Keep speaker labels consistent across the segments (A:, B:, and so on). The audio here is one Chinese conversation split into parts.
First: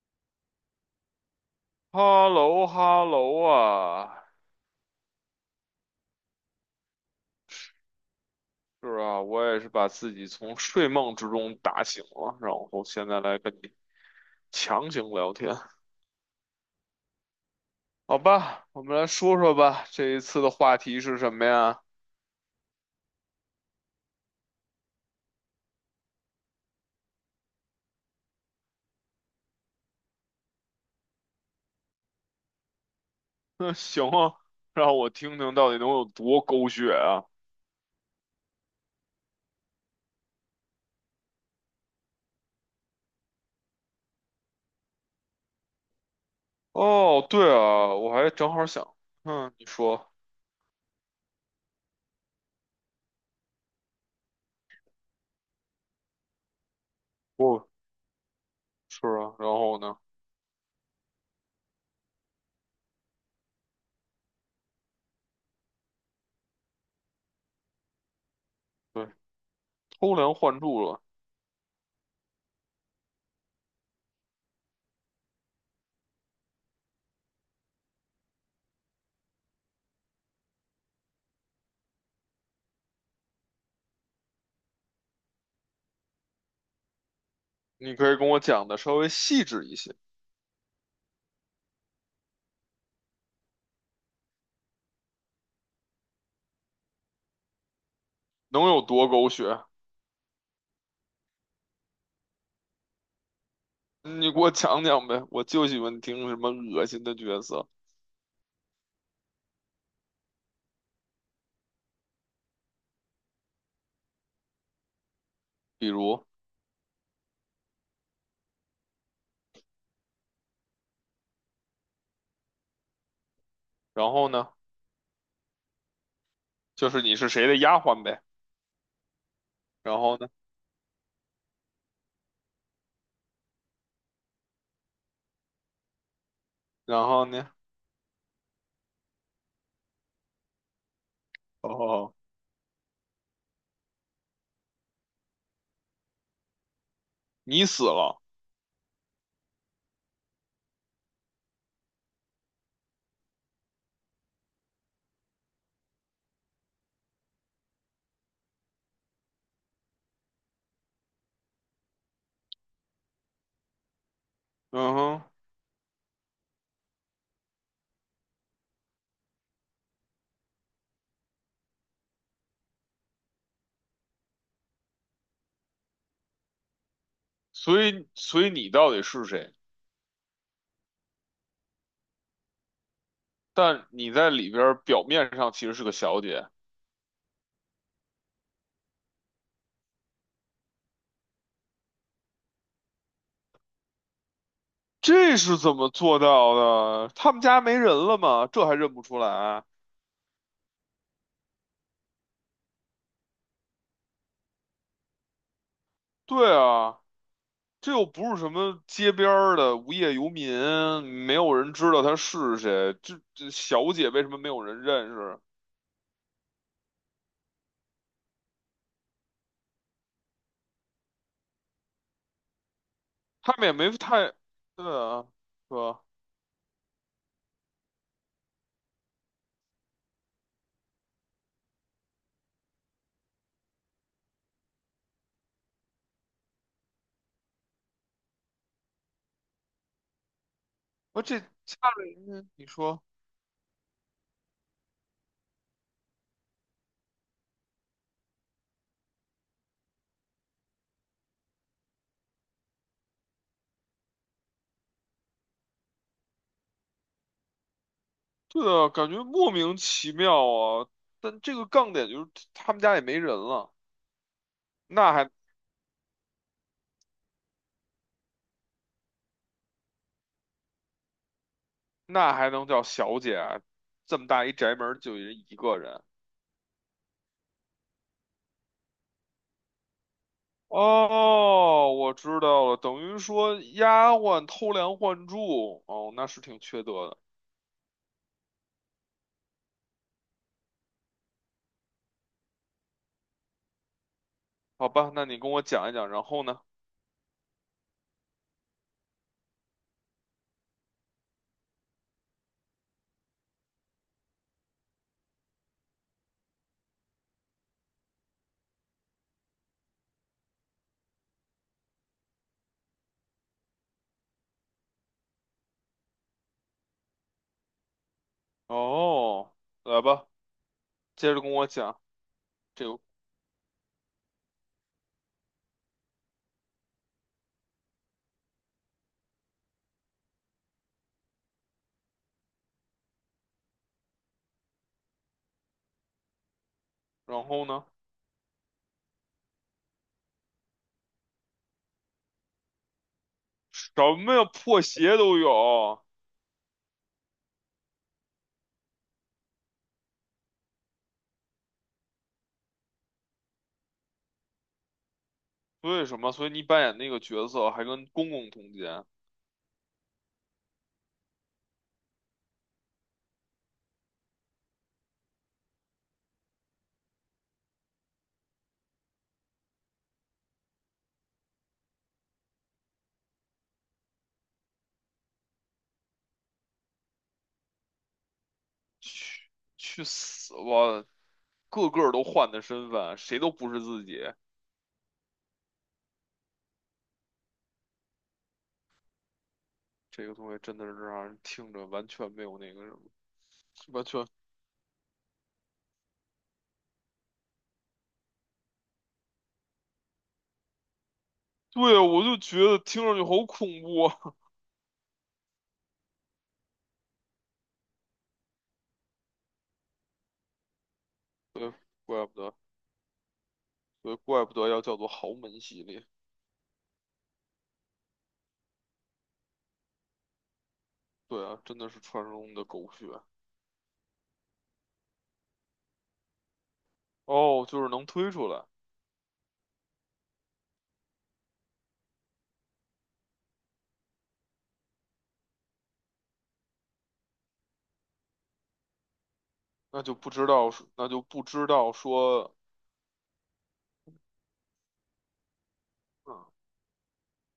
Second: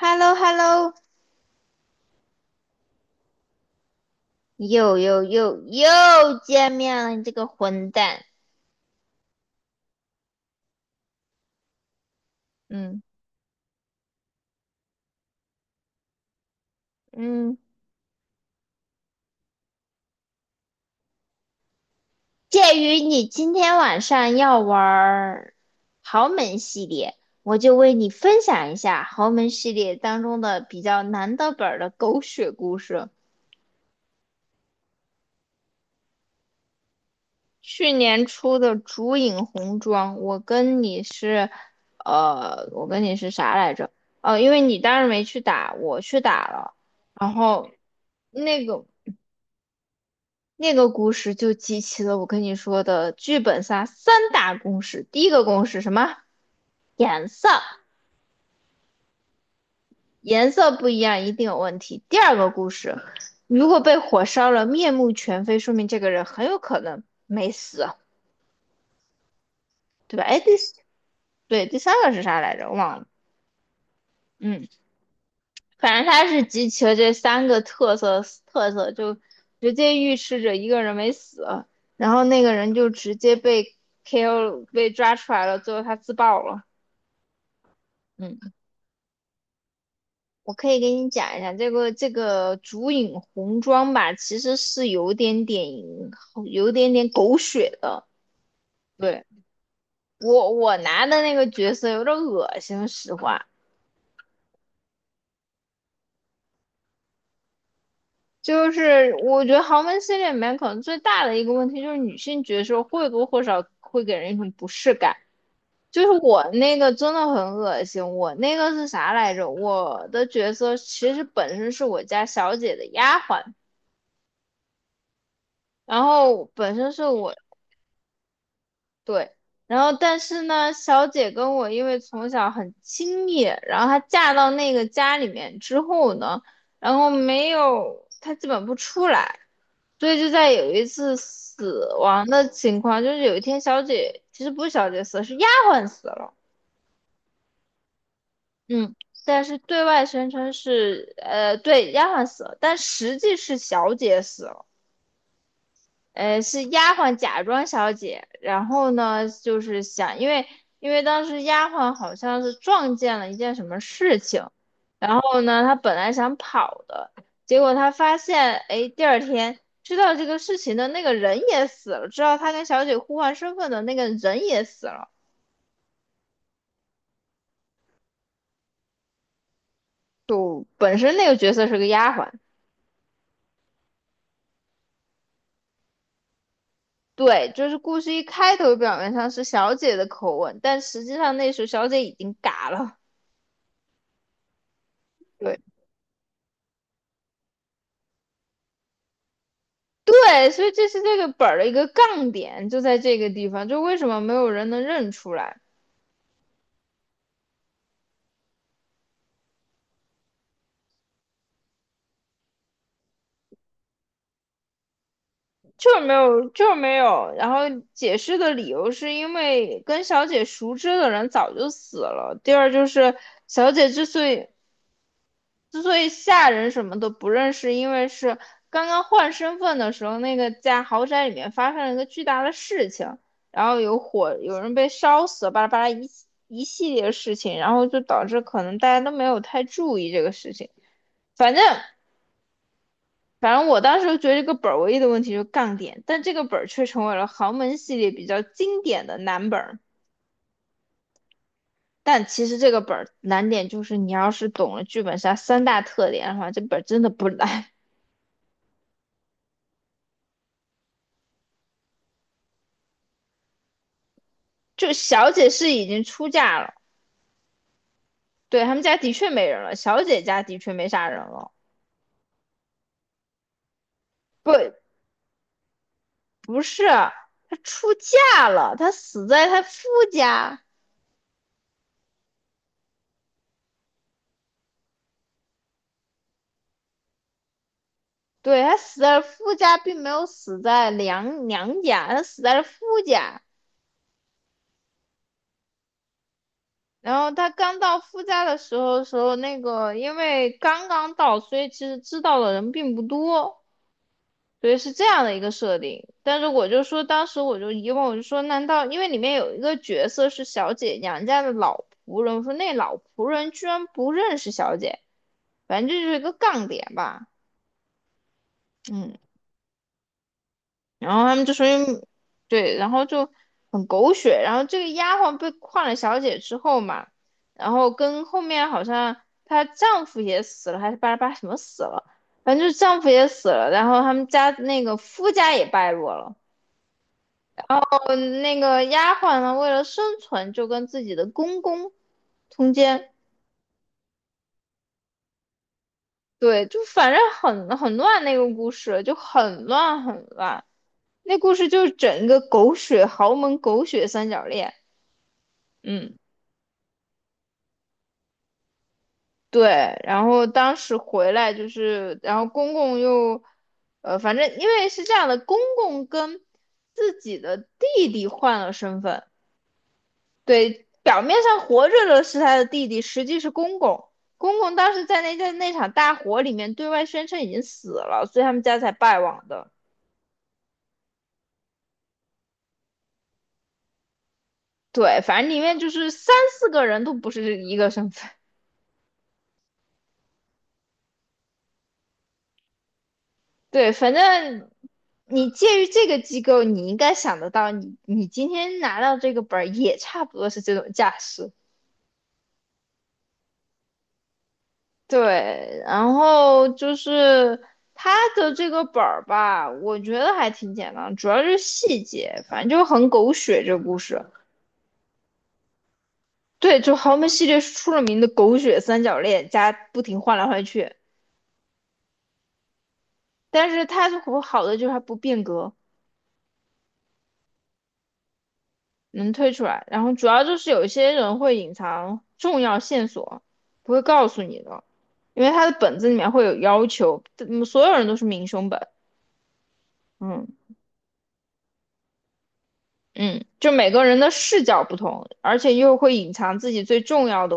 A: h e l l o h e l l o
B: 哈喽哈喽啊，
A: 又又又又见面了，你这个混蛋！
B: 是啊，我也是把自己从睡梦之中打醒了，然后
A: 嗯，
B: 现在来跟你强行聊天，
A: 嗯，
B: 好吧，我们来说说吧，这一次的话题是什么呀？
A: 鉴于你今天晚上要玩豪门系列，我就为你分享一下豪门系列当中的比较难的本儿的狗血故事。
B: 那行啊，让我听听到底能有多狗血啊！
A: 去年出的烛影红妆，我跟你是，我跟你是啥来着？哦，因为你当时没去打，我去打了，
B: 哦，
A: 然
B: 对
A: 后
B: 啊，我还正
A: 那
B: 好
A: 个
B: 想，嗯，你说，
A: 那个故事就集齐了我跟你说的剧本杀三大公式。第一个公式什么？颜色，
B: 哦，是啊，然后呢？
A: 颜色不一样一定有问题。第二个故事，如果被火烧了，面目全非，说明这个人很有可能没死，
B: 对，偷
A: 对吧？
B: 梁
A: 哎，第
B: 换
A: 四
B: 柱了，
A: 对第三个是啥来着？我忘了。嗯，反正他是集齐了这三个特色，就直接预示着一个人没死，然后那个人就直接被 KO 被抓出来了，最后他自爆了。
B: 你可以跟我
A: 嗯。
B: 讲的稍微细致一些，
A: 我可以给你讲一下这个烛影红妆吧，其实是有点点狗血的。
B: 能有多
A: 对，
B: 狗血？
A: 我拿的那个角色有点恶心，实话
B: 你给我讲讲呗，我就喜欢听什么恶心的角色，
A: 就是我觉得豪门系列里面可能最大的一个问题就是女性角色或多或少会给人一种不适感。
B: 比
A: 就是
B: 如，
A: 我那个真的很恶心，我那个是啥来着？我的角色其实本身是我家小姐的丫鬟。
B: 然后呢，
A: 然后本身
B: 就是
A: 是
B: 你是
A: 我
B: 谁的丫鬟呗，
A: 对，然后
B: 然后
A: 但
B: 呢，
A: 是呢，小姐跟我因为从小很亲密，然后她嫁到那个家里面之后呢，然
B: 然
A: 后
B: 后
A: 没
B: 呢，
A: 有，她基本不出来，所以就在有一次死
B: 哦，
A: 亡的情况，就是有一天小姐其实不是小姐死了，是丫鬟死了，
B: 你死了，
A: 嗯，但是对外宣称是丫鬟死了，但实际是小姐死了。是丫鬟假装小姐，然后呢，就是想，因为当时丫鬟好像是撞见了一件什么事情，
B: 嗯
A: 然
B: 哼，
A: 后呢，她本来想跑的，结果她发现，哎，第二天知道这个事情的那个人也死了，知道她跟小姐互换身份的那个人也死了，
B: 所以你到底是谁？
A: 就本身那个角色是个丫鬟。
B: 但你在里边儿表面上其实是个小姐，
A: 对，就是故事一开头表面上是小姐的口吻，但实际上那时候小姐已经嘎了。
B: 这是
A: 对。
B: 怎么做到的？他们家没人了吗？这还认不出来？
A: 对，所以这是这个本儿的一个杠点，就在这个地方，就为什么没有人能认出来，
B: 对啊。这又不是什么街边儿的无业游民，没有人知道他是谁。这小姐为什么没有人认识？
A: 就是没有。然后解释的理由是因为跟小姐熟知的人早就死了。第二就是
B: 他们
A: 小
B: 也
A: 姐
B: 没
A: 之所
B: 太，
A: 以
B: 对啊，是吧？
A: 下人什么的不认识，因为是刚刚换身份的时候，那个在豪宅里面发生了一个巨大的事情，然后有火，有人被烧死，巴拉巴拉一。一系列事情，然后就导致可能大家都没有太注意这个事情。
B: 而这
A: 反正
B: 家里人，你说，
A: 我当时觉得这个本儿唯一的问题就是杠点，但这个本儿却成为了豪门系列比较经典的难本儿。但其实这个本儿难点就是你要是懂了剧本杀三大特点的话，这本儿真的不难。
B: 对啊，感觉莫名其妙啊。但这个杠点就是他们家也没人了，
A: 就
B: 那
A: 小
B: 还
A: 姐是已经出嫁了，对，他们家的确没人了，小姐家的确没啥人了。
B: 那还能叫小姐啊？这么大
A: 不，
B: 一宅门儿就人一个人。
A: 不是，她出嫁了，她死在她夫家。
B: 哦，我知道了，等于说丫鬟偷梁换柱，哦，那是挺缺德的。
A: 对，她死在了夫家，并没有死在娘娘家，她死在了夫家。
B: 好吧，那你跟我讲一讲，然后呢？
A: 然后他刚到夫家的时候，那个因为刚刚到，所以其实知道的人并不多，所以是这样的一个设定。但是我就说，当时我就疑问，我就说，难道因为里面有一个角色是小姐娘家的老仆人，我说那老仆人居然不认识小姐，反正这就是一个杠点吧，嗯。
B: 哦，来吧，
A: 然后
B: 接
A: 他
B: 着
A: 们
B: 跟
A: 就说
B: 我
A: 因，
B: 讲
A: 对，
B: 这
A: 然
B: 个，
A: 后就很狗血。然后这个丫鬟被换了小姐之后嘛，然后跟后面好像她丈夫也死了，还是巴拉巴拉什么死了，反正就是丈夫也死了，然后他们家那个夫家也败落了。
B: 然后呢？
A: 嗯，那个丫鬟呢，为了生存就跟自己的公公通奸。
B: 什么呀，破鞋都有，
A: 对，就反正很乱那个故事，就很乱。那故事就是整个狗血豪门狗血三角恋。
B: 为
A: 嗯。
B: 什么？所以你扮演那个角色还跟公公通奸，
A: 对，然后当时回来就是，然后公公又，反正因为是这样的，公公跟自己的弟弟换了身份，对，表面上活着的是他的弟弟，实际是公公。公公当时在那场大火里面对外宣称已经死了，所以他们家才败亡
B: 去
A: 的。
B: 去死吧！个个都换的身份，谁都不是自己。
A: 对，反正里面就是三四个人都不是一个身份。
B: 这个东西真的是让人听着完全没有那个什么，
A: 对，
B: 完
A: 反
B: 全，
A: 正你介于这个机构，你应该想得到你，你今天拿到这个本儿也差不多是这种架势。
B: 对，我就觉得听上去好恐怖啊。
A: 对，然后就是它的这个本儿吧，我觉得还挺简单，主要就 是
B: 对，
A: 细
B: 怪
A: 节，
B: 不得，
A: 反正就很狗血这个故
B: 对，
A: 事。
B: 怪不得要叫做豪门系列。
A: 对，就豪门系列是出了名的狗血三角恋，加不停换来换去，
B: 对啊，真的是传说中的狗血。
A: 但是它好的就是它不变革。
B: 哦，就是能推出来，
A: 能推出来。然后主要就是有一些人会隐藏重要线索，不会告诉你的，因为他的本子里面会有要求，嗯，所有人都是明凶本，
B: 那就不
A: 嗯
B: 知道是那就不知道说，
A: 嗯，就每个人的视角不同，而且又会隐
B: 嗯，
A: 藏自己最重要的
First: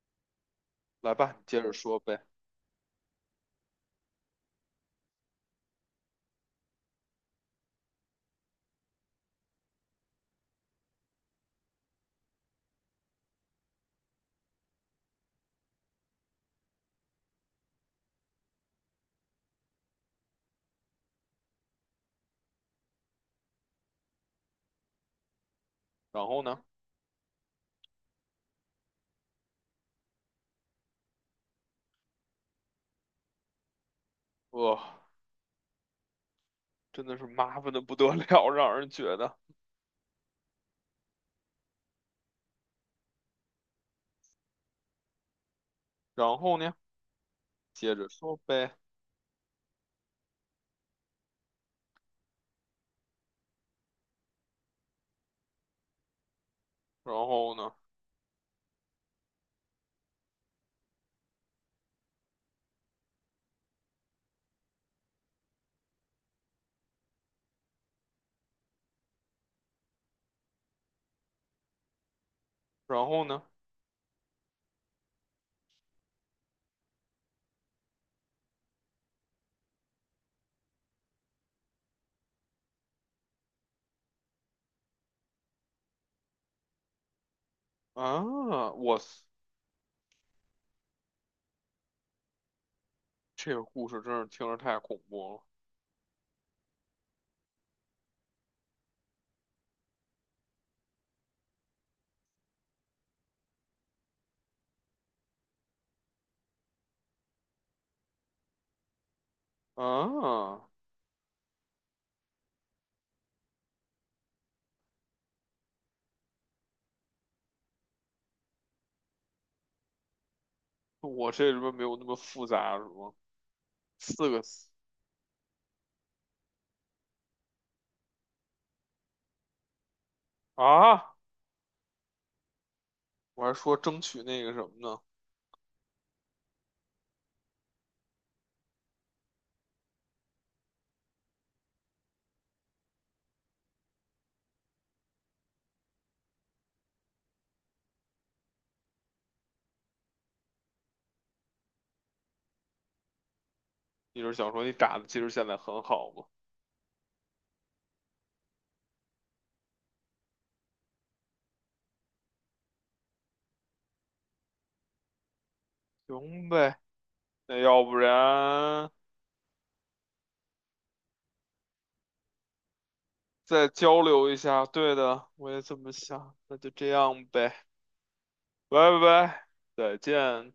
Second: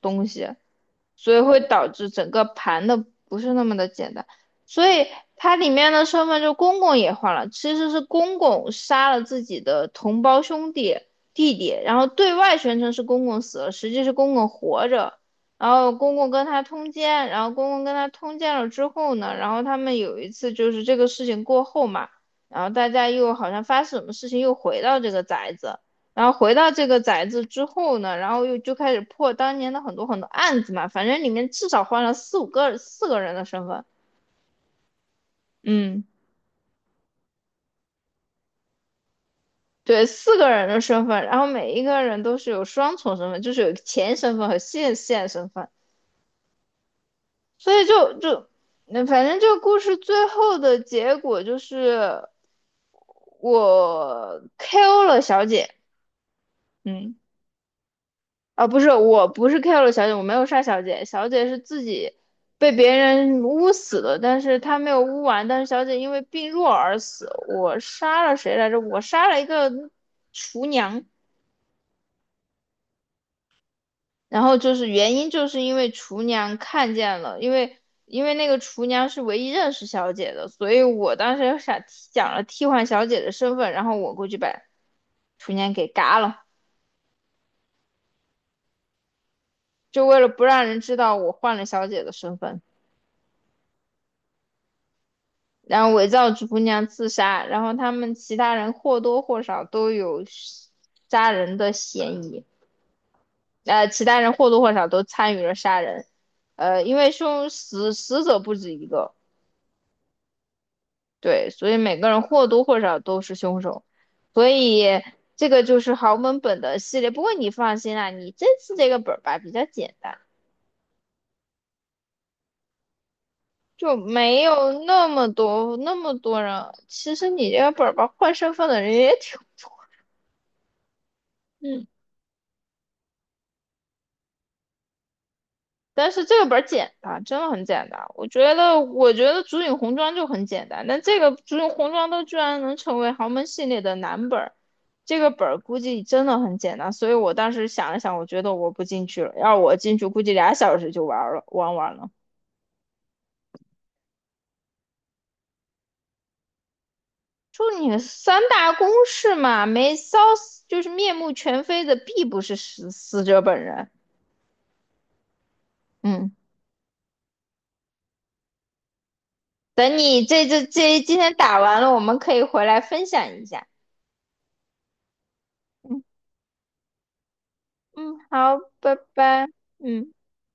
A: 东西，
B: 来吧，
A: 所以
B: 你
A: 会
B: 接着
A: 导
B: 说
A: 致
B: 呗。
A: 整个盘的不是那么的简单。所以它里面的身份就公公也换了，其实是公公杀了自己的同胞兄弟弟弟，然后对外宣称是公公死了，实际是公公活着。然后公公跟他通奸，然后公公跟他通奸了之后呢，然后他们有一次就是这个事情过后嘛，然后大家又好像发生什么事情又回到这个宅子，然
B: 然
A: 后
B: 后
A: 回
B: 呢，
A: 到这个宅子之后呢，然后又就开始破当年的很多很多案子嘛，反正里面至少换了四五个四个人的身份，
B: 哇，
A: 嗯，
B: 真的是麻烦的不得了，让人觉得。
A: 对，四个人的身份，然后每一个人都是有双重身份，就是有前身份和现身份，
B: 然后呢，
A: 所以
B: 接着
A: 就
B: 说
A: 就
B: 呗。
A: 那反正这个故事最后的结果就是我 KO 了小姐，嗯，
B: 然后呢，
A: 啊，不是，我不是 kill 了小姐，我没有杀小姐，小姐是自己被别人捂死的，但是她没有捂完，但是小姐因为病弱而死。我杀了谁来着？我杀了一个厨娘，
B: 然后呢，
A: 然后就是原因就是因为厨娘看见了，因为那个厨娘是唯一认识小姐的，所以我当时想了替换小姐的身份，然后我过去把厨娘给嘎了，
B: 啊，我操
A: 就为了不让人知道我换了小姐的身份。
B: 这个故事真是听着太恐怖
A: 然后伪造主姑娘自杀，然后他们其他人或多或少都有杀人的嫌疑，其他人或多或少都参与了杀人，因为凶死死者不止一个，
B: 了。啊，
A: 对，所以每个人或多或少都是凶手，所以这个就是豪门本的系列。不过你放心啦，你这次这个本儿吧比较简单。
B: 我这里边没有那么复杂是吗？
A: 就
B: 四个
A: 没
B: 字
A: 有那么多人，其实你这个本儿吧，换身份的人也挺，
B: 啊，
A: 嗯。
B: 我还说争取那个什么呢？
A: 但是这个本儿简单，真的很简单。我觉得《竹影红妆》就很简单，但这个《竹影红妆》都居然能成为豪门系列的男本儿，这个本儿估计真的很简单。所以我当时想了想，我觉得我不进去了，要我进去，估计俩小时就玩儿了，玩完了。
B: 你是想说你打的其实现在很好吗？
A: 就你三大公式嘛，没烧死就是面目全非的，必不是死死者本人。嗯，
B: 行呗。那要不然
A: 等你这这这今天打完了，我们可以回来分享一下。
B: 再交流一下。对的，我也这么
A: 嗯。
B: 想。那就这样呗，
A: 嗯，好，拜
B: 拜
A: 拜。
B: 拜，再
A: 嗯。
B: 见。